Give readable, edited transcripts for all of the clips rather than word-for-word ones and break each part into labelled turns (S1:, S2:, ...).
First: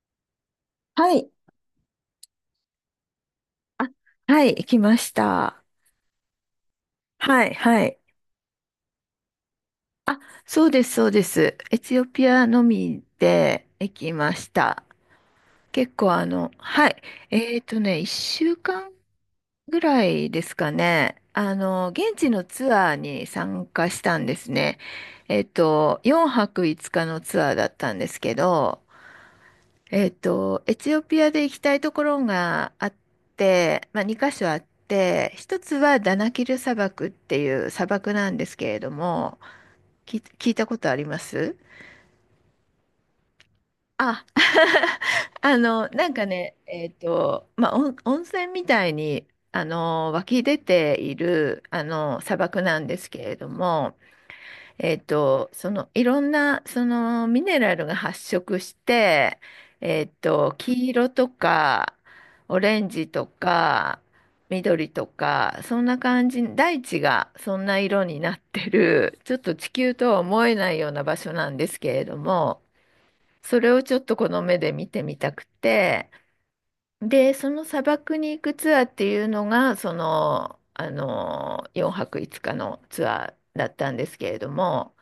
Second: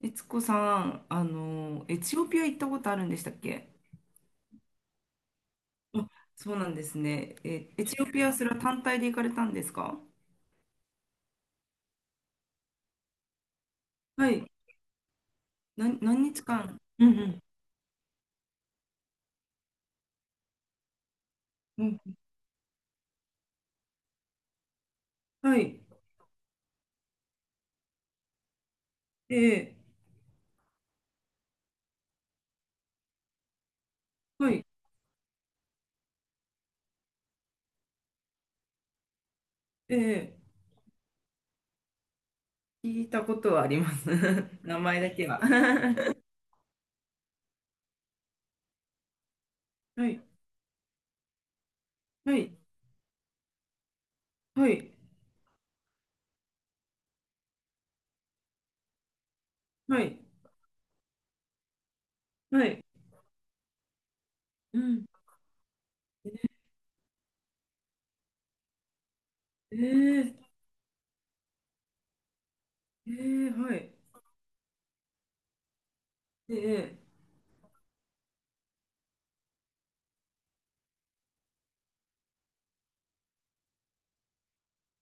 S1: 悦子さん、
S2: はい、
S1: エチオピア行ったことあるんでしたっけ？
S2: はい、行きました。
S1: あ、そうなんですね。
S2: はい、
S1: え、
S2: は
S1: エ
S2: い。
S1: チオピア、それは単体で行かれたんですか？
S2: そうです、そうです。エチオピアのみで行き
S1: は
S2: ま
S1: い。
S2: した。結構
S1: 何
S2: あ
S1: 日
S2: の、
S1: 間？
S2: はい。
S1: うんうん。
S2: 1週間ぐらいですかね。
S1: うん。
S2: 現地のツアーに参加したんですね。
S1: はい。
S2: 4泊5日のツアーだったんですけど、
S1: ええ。
S2: エチオピアで行きたいところがあって、まあ、2箇所
S1: は
S2: あっ
S1: い。
S2: て、一つはダナキル砂漠っていう砂漠なんですけれども、聞い、
S1: ええ。
S2: 聞いたことあります？
S1: 聞いたことはあります。
S2: あ、
S1: 名前だけ は。
S2: なんかね、まあ、温泉みたいに、
S1: はい。
S2: 湧き出ている、砂
S1: はい。
S2: 漠なんですけれども、
S1: はい。
S2: そのいろんなそのミネラルが発色して、
S1: はい。
S2: 黄色とかオ
S1: は
S2: レ
S1: い。
S2: ンジとか
S1: う
S2: 緑
S1: ん。
S2: とかそんな感じ、大地がそんな色になってる、ちょっと地球とは
S1: え
S2: 思
S1: え、
S2: えないような場所なんですけれども、
S1: ええ。
S2: それ
S1: は
S2: を
S1: い。
S2: ちょっとこの目で見てみたくて、
S1: ええ。
S2: でその砂漠に行くツアーっていうのがその、4泊5日のツアーだったんですけれども。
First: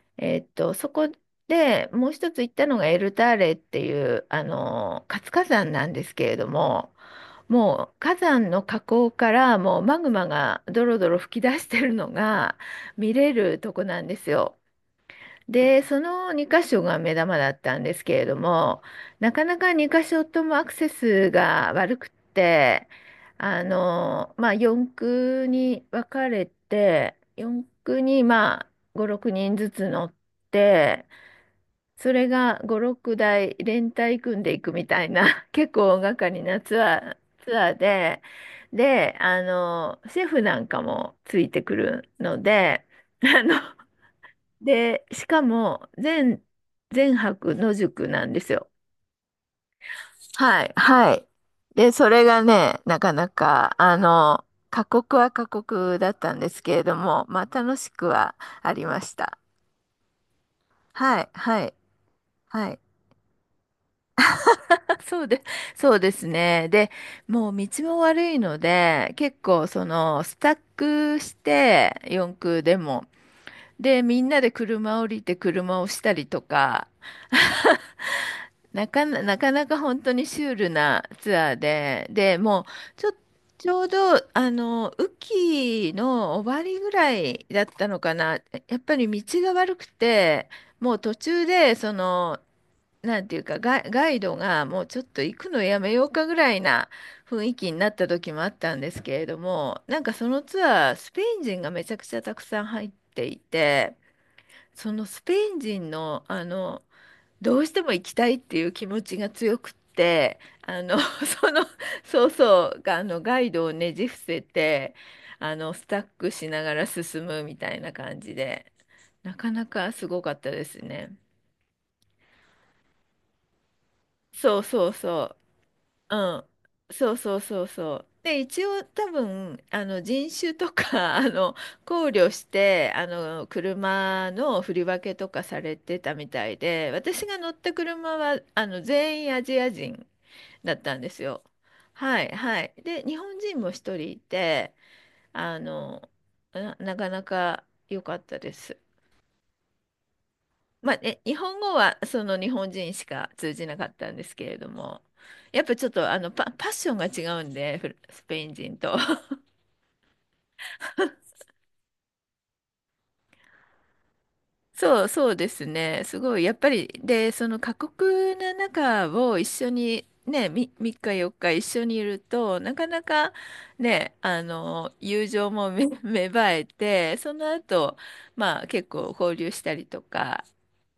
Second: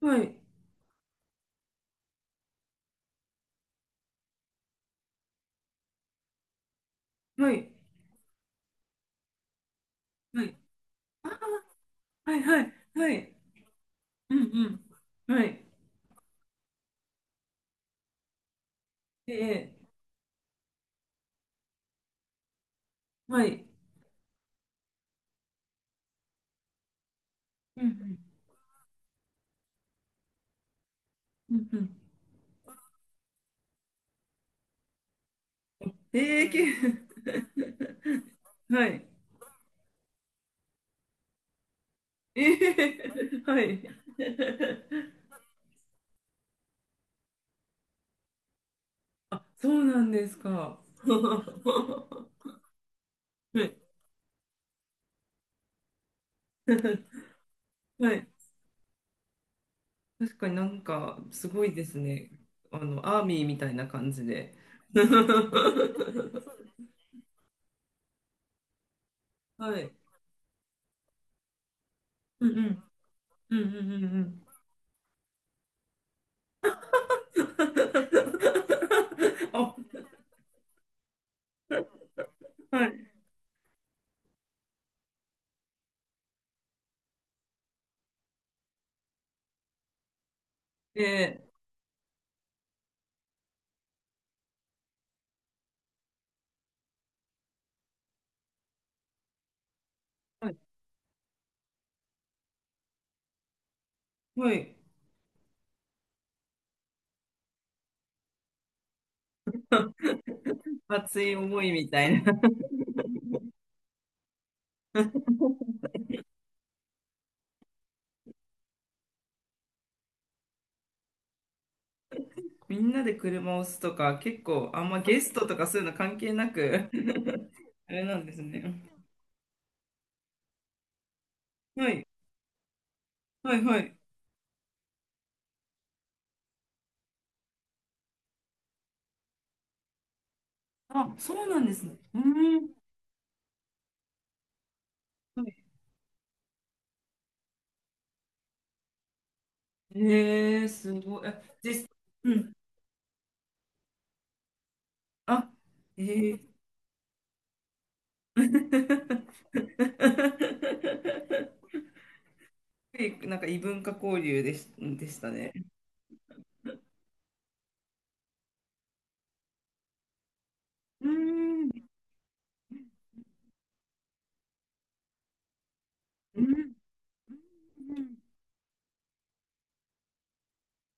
S1: はい。
S2: そこでもう一つ行ったのがエルターレっていう、活火山なんですけれども、
S1: はい。
S2: もう火山の火口からもうマグマ
S1: はい。
S2: がドロドロ噴き出してるの
S1: はい。
S2: が
S1: はい。
S2: 見
S1: は
S2: れ
S1: い。
S2: るとこなんです
S1: う
S2: よ。
S1: んうん。はい。
S2: で、その2箇所が目玉だったんですけれども、なかなか
S1: え
S2: 2
S1: え。
S2: 箇所ともアクセスが悪くって、
S1: はい。
S2: まあ、4区に分かれて、4
S1: う
S2: 区
S1: ん
S2: にまあ5、6人ずつ乗って、
S1: うんうん。
S2: それが5、6台連帯組んでいくみたいな、結構大掛
S1: うえん。
S2: かり
S1: えう
S2: な
S1: け、
S2: ツアーで、
S1: はい。
S2: で、シェフなんかもついてくるの
S1: え
S2: で、あ
S1: え。
S2: の
S1: はい。
S2: で、しかも、全泊野宿なんですよ。
S1: そうなんです
S2: はい、
S1: か。
S2: はい。で、それがね、なかな
S1: は
S2: か、
S1: い。
S2: 過酷は過酷だったんですけれど も、まあ、楽しく
S1: はい。
S2: はありました。
S1: 確かになんか、
S2: はい、
S1: す
S2: は
S1: ごい
S2: い、
S1: ですね。
S2: はい。
S1: アーミーみたいな感じで。
S2: あそうで、そうですね。で、もう道も悪いので、結構、
S1: はい。
S2: スタックして、四
S1: うん
S2: 駆
S1: う
S2: で
S1: ん。
S2: も、
S1: うんうんう
S2: で、
S1: んう
S2: みんな
S1: ん。
S2: で車降りて車をしたりとか、なかな、なかな
S1: あ、
S2: か本当にシュールなツアーで、で、もう、
S1: は
S2: ちょ、
S1: い。
S2: ちょうど、雨季の終わりぐらいだったのかな。やっぱり道が悪くて、もう途中
S1: え
S2: で、なんていうか、ガイドがもうちょっと行くのやめようかぐらいな雰囲気になった時もあったんですけれども、なんかその
S1: はい。
S2: ツアー、スペイン人がめちゃくちゃたくさん入っていて、
S1: はい。
S2: そのスペイン人の、どうしても行きたいっていう気持ちが強くって、
S1: 熱い思いみたい
S2: そう
S1: な。
S2: そう、ガイドをねじ伏せて、スタックしながら進むみたいな感じで、なかなかすごかったですね。
S1: みんなで車を押すとか、結
S2: そう
S1: 構、あ
S2: そ
S1: ん
S2: う
S1: まゲス
S2: そ
S1: トとかそういうの
S2: う。
S1: 関係
S2: う
S1: な
S2: ん。
S1: く、
S2: そうそうそう
S1: あ
S2: そ
S1: れ
S2: う。
S1: なんで
S2: で、
S1: す
S2: 一
S1: ね。
S2: 応多分、人種とか、
S1: は
S2: 考
S1: い、
S2: 慮して、
S1: はい、はい。
S2: 車の振り分けとかされてたみたいで、私が乗った車は、全員アジア人だったんで
S1: あ、
S2: す
S1: そ
S2: よ。
S1: うなんですね。う
S2: はいは
S1: ん。
S2: い。で、日本人も一人いて、あ
S1: は
S2: の、なかなか良かったです。
S1: い。えー、す
S2: まあ、
S1: ごい。
S2: 日
S1: あ、
S2: 本語
S1: 実、
S2: はそ
S1: う
S2: の日
S1: ん。
S2: 本人しか通じなかったんですけれども、
S1: あ、
S2: やっぱちょっ
S1: え
S2: とあの
S1: ー。
S2: パ、パッションが違うんで、フルスペイン人と。
S1: なんか異文化交流でし、
S2: そう、
S1: でし
S2: そ
S1: た
S2: うで
S1: ね。
S2: すね。すごい、やっぱり、で、その過酷な中を一緒に、ね、3
S1: うー
S2: 日4日一
S1: ん。
S2: 緒にいると、なかなかね、友情も芽
S1: う
S2: 生え
S1: ん。
S2: て、その後、まあ結構交流したりとか、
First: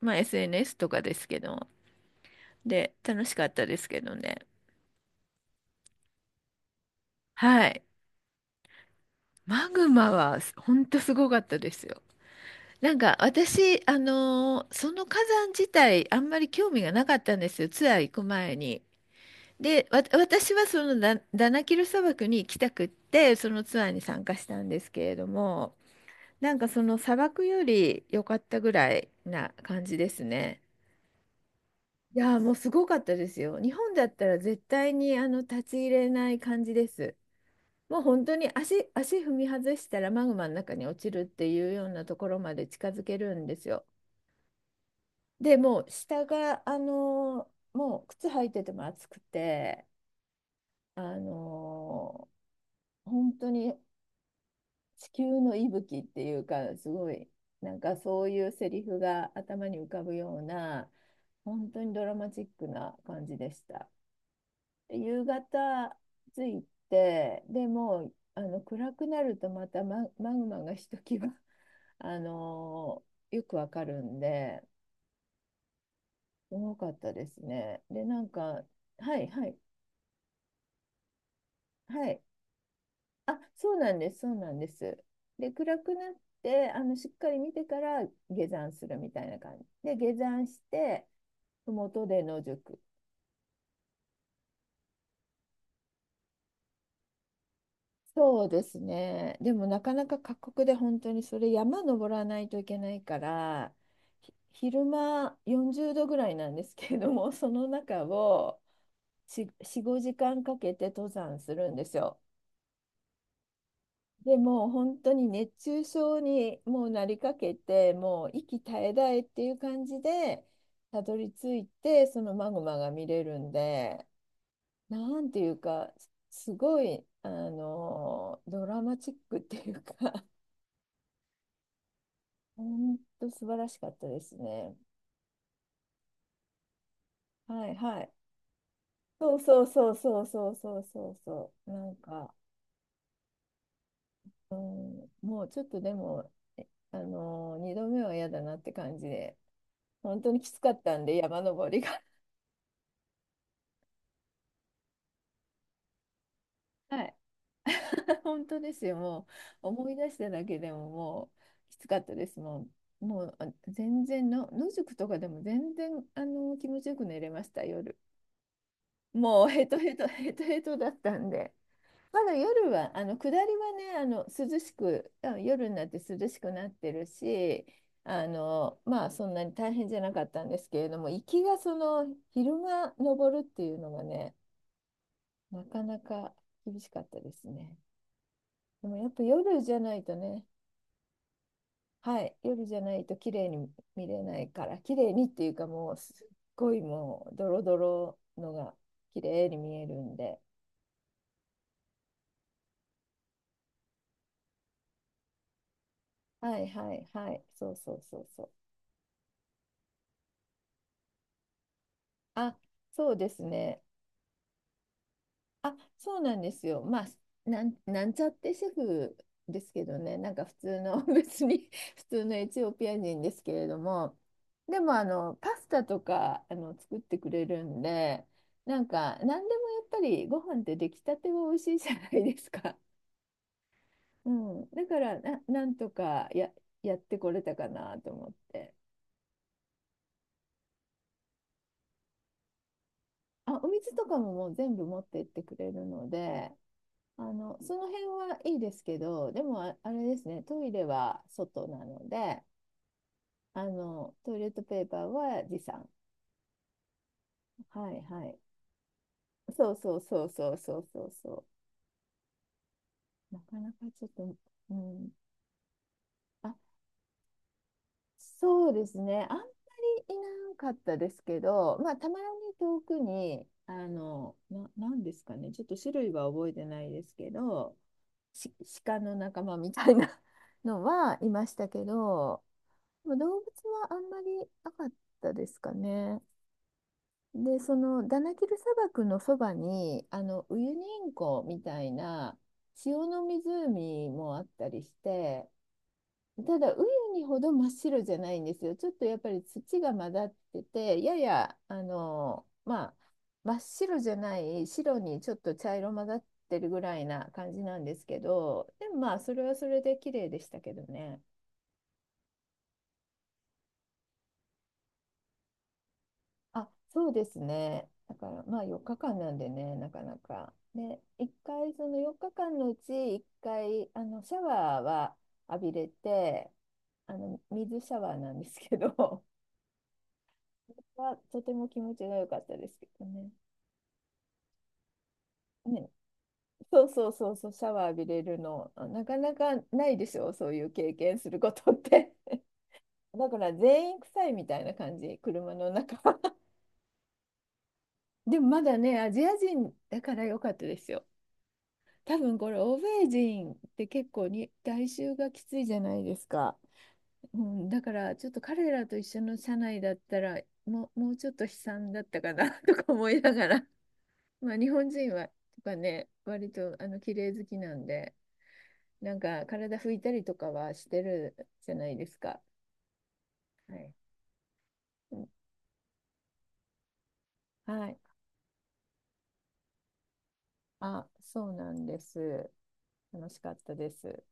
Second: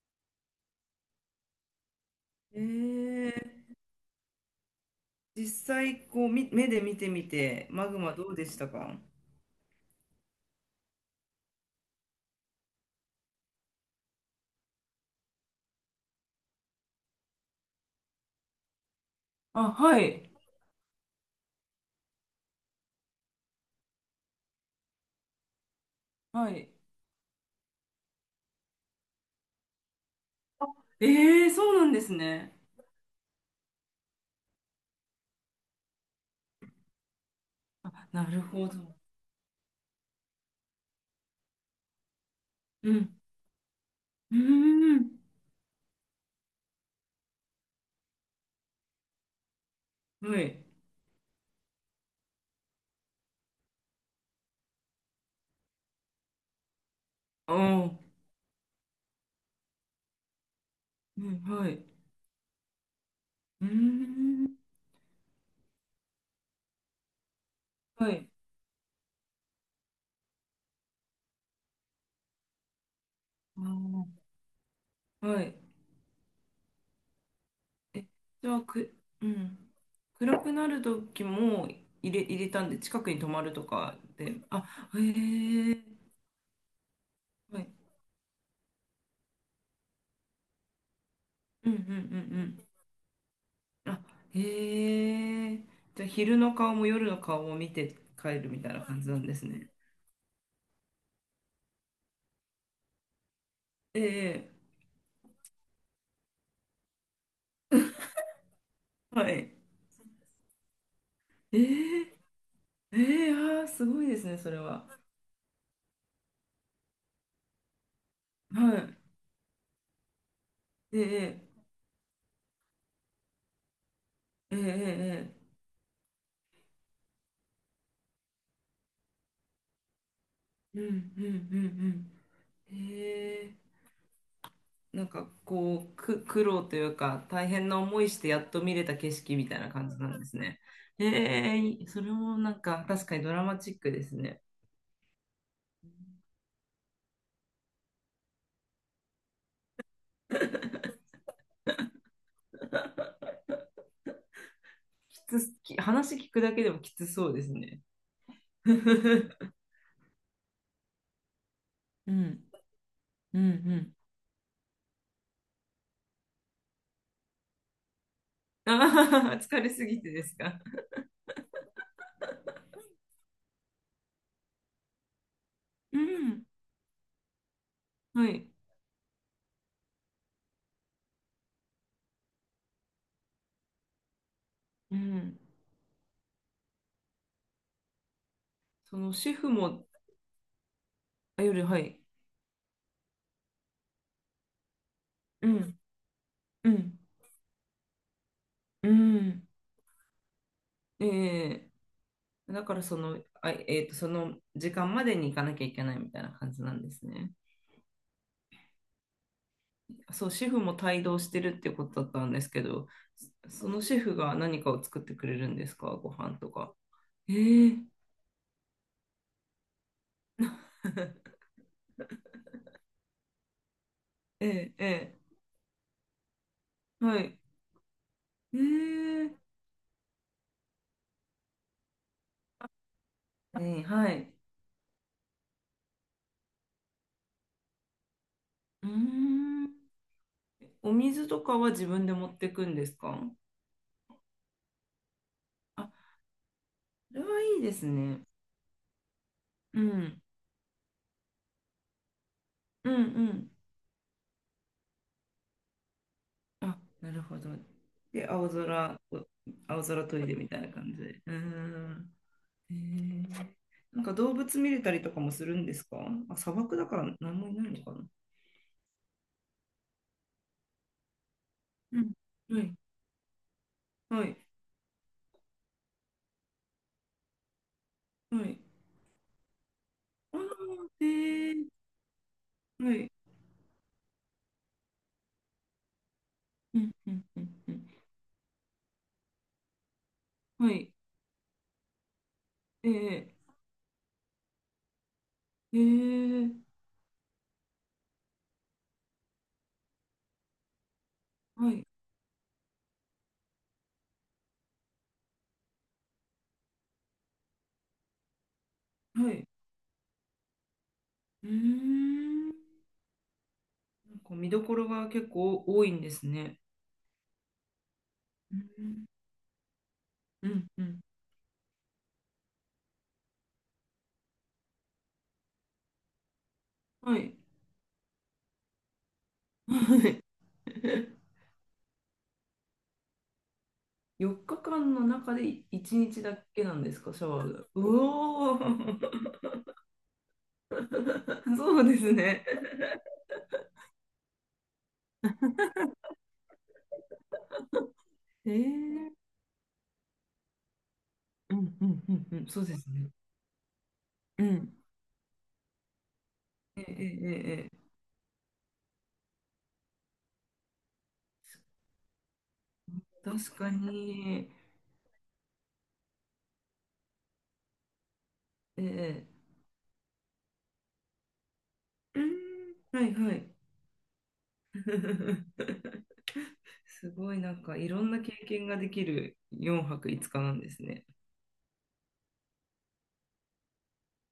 S2: まあ SNS とかですけど、
S1: う
S2: で、楽
S1: ん。
S2: しかったですけどね。
S1: 実際、こう、目で見てみ
S2: は
S1: て、
S2: い。
S1: マグマどうでしたか？
S2: マグマはほんとすごかったですよ。なんか私、その火山自体あんまり興味がなかったんですよ、ツアー行く前に。
S1: あ、
S2: で、
S1: は
S2: わ、
S1: い。
S2: 私はそのダナキル砂漠に行きたくって、そのツアーに参加したんですけれども、
S1: は
S2: なんか
S1: い。
S2: その砂漠より良かったぐらいな感じですね。
S1: ええ。そうなんです
S2: いやー、も
S1: ね。
S2: うすごかったですよ。日本だったら絶対にあの立ち入れない感じです。もう
S1: あ、
S2: 本
S1: な
S2: 当
S1: る
S2: に
S1: ほど。
S2: 足踏み外したらマグマの中に落ちるっていうようなところまで近
S1: う
S2: づけ
S1: ん。
S2: るんですよ。
S1: うーん。
S2: でもう下が、もう靴履いてても暑くて、
S1: はい。
S2: あの本当に地球の息吹っていうか、すごい、
S1: あ
S2: なんか
S1: あ、
S2: そういうセリフが頭に浮かぶような、
S1: うん、は
S2: 本
S1: い。
S2: 当
S1: う
S2: にドラマチックな感じでし
S1: ー
S2: た。
S1: ん。
S2: で夕方着いて、でも
S1: は
S2: う
S1: い。
S2: 暗くなるとまたマグマがひときわ、あのよくわかるん
S1: あ
S2: で、
S1: あ、はい。
S2: 多かったですね。で、
S1: え、
S2: なん
S1: じゃあ、
S2: か、はい
S1: う
S2: はい
S1: ん。暗くなる時も
S2: は
S1: 入れ、
S2: い。
S1: 入れたんで、近くに泊
S2: あ、
S1: まると
S2: そうなん
S1: か
S2: です、そう
S1: で、
S2: なん
S1: あ、
S2: で
S1: へ
S2: す。で、暗
S1: え。
S2: くなって、しっかり見
S1: は
S2: て
S1: い。
S2: から下山するみたいな感じ。で、下山して、
S1: うんうんう
S2: 麓で野
S1: ん
S2: 宿。
S1: うん。あ、へえ。じゃあ、昼の顔も夜の顔も見て帰
S2: そう
S1: るみ
S2: で
S1: たい
S2: す
S1: な感じなんで
S2: ね。
S1: す
S2: でも
S1: ね。
S2: なかなか過酷で本当にそれ山登らないといけないから、
S1: ええ。
S2: 昼間40度ぐらいなんですけれども、その中を
S1: はい。
S2: 4、5時間かけて登山す
S1: え
S2: るんです
S1: え、
S2: よ。
S1: ええ。ああー、すごいです
S2: で
S1: ね、それ
S2: もう
S1: は。
S2: 本当に熱中症にもうなりかけて、もう息絶
S1: は
S2: え
S1: い。
S2: 絶えっていう感じで、たどり
S1: え
S2: 着
S1: え、
S2: いて、そのマグマが見れるんで、
S1: え
S2: なん
S1: え、
S2: て
S1: え
S2: い
S1: え、
S2: うか、すごい、ドラマチックっていうか
S1: ええ。うんうんうんうん。
S2: 本当素
S1: え
S2: 晴ら
S1: え。
S2: しかったですね。
S1: なんかこう、苦労というか、大
S2: は
S1: 変
S2: い
S1: な
S2: は
S1: 思い
S2: い。
S1: してやっと見れた景
S2: そ
S1: 色
S2: う
S1: みたい
S2: そう
S1: な感
S2: そう
S1: じな
S2: そ
S1: ん
S2: う
S1: です
S2: そう
S1: ね。
S2: そうそうそ
S1: ええ。
S2: う。
S1: い
S2: な
S1: い、
S2: ん
S1: それ
S2: か、
S1: もなんか確かにドラマチックですね。
S2: うん、もうちょっとでも、えあのー、2度目は嫌だなって感じで、本当にきつかったんで、山登りが。
S1: きつ、き、話聞くだけでも き
S2: は
S1: つ
S2: い。
S1: そうですね。
S2: 本当 で
S1: う
S2: すよ、もう思い出しただけでももうきつかったです。
S1: ん
S2: もう、もう
S1: うん
S2: あ
S1: うん。
S2: 全然の、野宿とかでも全然気持ちよく寝れました、夜。
S1: ああ、
S2: もう
S1: 疲
S2: ヘ
S1: れ
S2: ト
S1: す
S2: ヘ
S1: ぎ
S2: ト、
S1: てで
S2: ヘ
S1: す
S2: トヘ
S1: か？
S2: トだったんで。まだ夜は、下りはね、涼しく、夜になって
S1: う
S2: 涼し
S1: ん。
S2: くなってるし、
S1: はい。
S2: まあそんなに大変じゃなかったんですけれども、行きがその昼間登るっていうのがね、
S1: うん。
S2: なかなか厳しかったですね。でも
S1: そ
S2: やっ
S1: の
S2: ぱ
S1: シェフ
S2: 夜じゃ
S1: も、
S2: ないとね、
S1: あ、夜、はい。
S2: はい、夜じゃないと綺麗に見れないから、綺麗にってい
S1: う
S2: うか
S1: ん。
S2: もうすっ
S1: う
S2: ごい
S1: ん、
S2: もうドロドロのが
S1: う
S2: 綺麗
S1: ん、
S2: に見えるんで、
S1: ええ。だからその、あ、その時間までに行かなきゃいけないみたいな感
S2: は
S1: じ
S2: い
S1: なんで
S2: は
S1: す
S2: いは
S1: ね。
S2: い、そうそうそうそう。
S1: そう、シェフも帯同してるってことだったんです
S2: あ、
S1: けど、
S2: そうです
S1: そそ
S2: ね。
S1: のシェフが何かを作ってくれるんで
S2: あ、
S1: すか、ご
S2: そうな
S1: 飯
S2: んで
S1: と
S2: す
S1: か。
S2: よ。まあ、
S1: え
S2: なん、
S1: ー、
S2: なんちゃってシェフですけどね、なんか普通の、別に普通のエチオピア人ですけれども、
S1: えー、
S2: でも
S1: ええ。
S2: パスタとか作っ
S1: は
S2: てく
S1: い。
S2: れるんで、
S1: え
S2: なんか、
S1: ー、
S2: 何でもやっぱりご飯って出来たては美味しいじゃないですか。
S1: ええ。は
S2: う
S1: い。
S2: ん、だからな、なんとかやってこれたかなと思って。
S1: うーん。お水とかは自分で持ってくんですか？
S2: あ、お水とかももう全部持ってってくれる
S1: あ、
S2: ので、
S1: それはいいで
S2: そ
S1: す
S2: の辺
S1: ね。
S2: はいいですけど、でも
S1: う
S2: あれで
S1: ん、
S2: すね、トイレは外なので、
S1: うん、うん。
S2: トイレットペーパーは持参。
S1: あ、なるほど。
S2: はいは
S1: で、
S2: い。そう
S1: 青
S2: そう
S1: 空ト
S2: そ
S1: イ
S2: う
S1: レみ
S2: そう
S1: たいな
S2: そう
S1: 感じ
S2: そう
S1: で。うー
S2: そ
S1: ん。へ
S2: う。な
S1: ー、
S2: かなか
S1: な
S2: ち
S1: ん
S2: ょっ
S1: か動
S2: と、
S1: 物見
S2: う
S1: れたり
S2: ん。
S1: とかもするんですか？あ、
S2: あ、
S1: 砂漠だから何もいないのかな？
S2: そうですね。あんまりいなかったですけど、まあ、
S1: う
S2: た
S1: ん。
S2: まに
S1: はい、
S2: 遠くに、
S1: はい、
S2: なんですかね、ちょっと種類は覚えてないですけど、
S1: は
S2: し、
S1: い。
S2: 鹿の仲間みたいな
S1: ああ、
S2: の
S1: へ
S2: はいまし
S1: え。
S2: たけど、
S1: はい。
S2: 動物はあんまりなかったですかね。
S1: うんうんう
S2: で、
S1: んう
S2: そ
S1: ん。
S2: のダナキル砂漠のそばに、ウ
S1: は
S2: ユニ
S1: い。
S2: 塩湖みたいな
S1: え
S2: 塩の
S1: え、
S2: 湖もあったりして、た
S1: ええ。
S2: だウユニほど真っ白じゃないんですよ。ちょっとやっぱり土が混ざってて、やや
S1: はい、
S2: まあ、真っ白じゃない白にちょっと茶色混ざってるぐらいな感じなんですけど、でもまあ
S1: は
S2: それ
S1: い。
S2: はそれで綺麗でしたけどね。
S1: うーん。なんか見どころが結構多いんですね。
S2: あ、そうですね。だから、
S1: う
S2: まあ4
S1: ん
S2: 日間なんでね、なかな
S1: う
S2: か。
S1: んうん。
S2: で、1回、その4日間のうち1回、シャワーは浴びれて、
S1: はい。
S2: 水シャワーなんですけど、
S1: はい。
S2: は とても気持ちが良かったですけどね。
S1: 4日間の中で
S2: ね、
S1: 1日だけなん
S2: そう
S1: です
S2: そ
S1: か、
S2: う
S1: シャ
S2: そう
S1: ワ
S2: そ
S1: ー
S2: う、
S1: が。
S2: シャワー
S1: う
S2: 浴びれる
S1: お
S2: の、なかな
S1: ー。
S2: かないでしょう、そういう経験するこ とっ
S1: そうです
S2: て。
S1: ね。
S2: だから全員臭いみたいな感じ、車の中。でも
S1: え
S2: ま
S1: ー、
S2: だね、アジア人だから良かったですよ。
S1: うんうんう
S2: 多
S1: んう
S2: 分
S1: ん、
S2: これ
S1: そうで
S2: 欧
S1: す
S2: 米
S1: ね。
S2: 人って結構
S1: う
S2: に
S1: ん。
S2: 外周がきついじゃないですか。
S1: ええ、え
S2: う
S1: え、
S2: ん、
S1: え
S2: だか
S1: え。
S2: らちょっと彼らと一緒の社内だったらもうちょっと悲惨だったかな とか思いなが
S1: 確
S2: ら、
S1: か に。
S2: まあ、日本人はとかね割と綺麗好きなんでなん
S1: ええ。
S2: か体拭いたりとかはしてるじゃないです
S1: う
S2: か。
S1: ん、はいはい。
S2: はい、うん
S1: すごいなんかい
S2: はい、
S1: ろんな経験ができる4泊5日なんですね。
S2: あ、そうなんです。楽しかったです。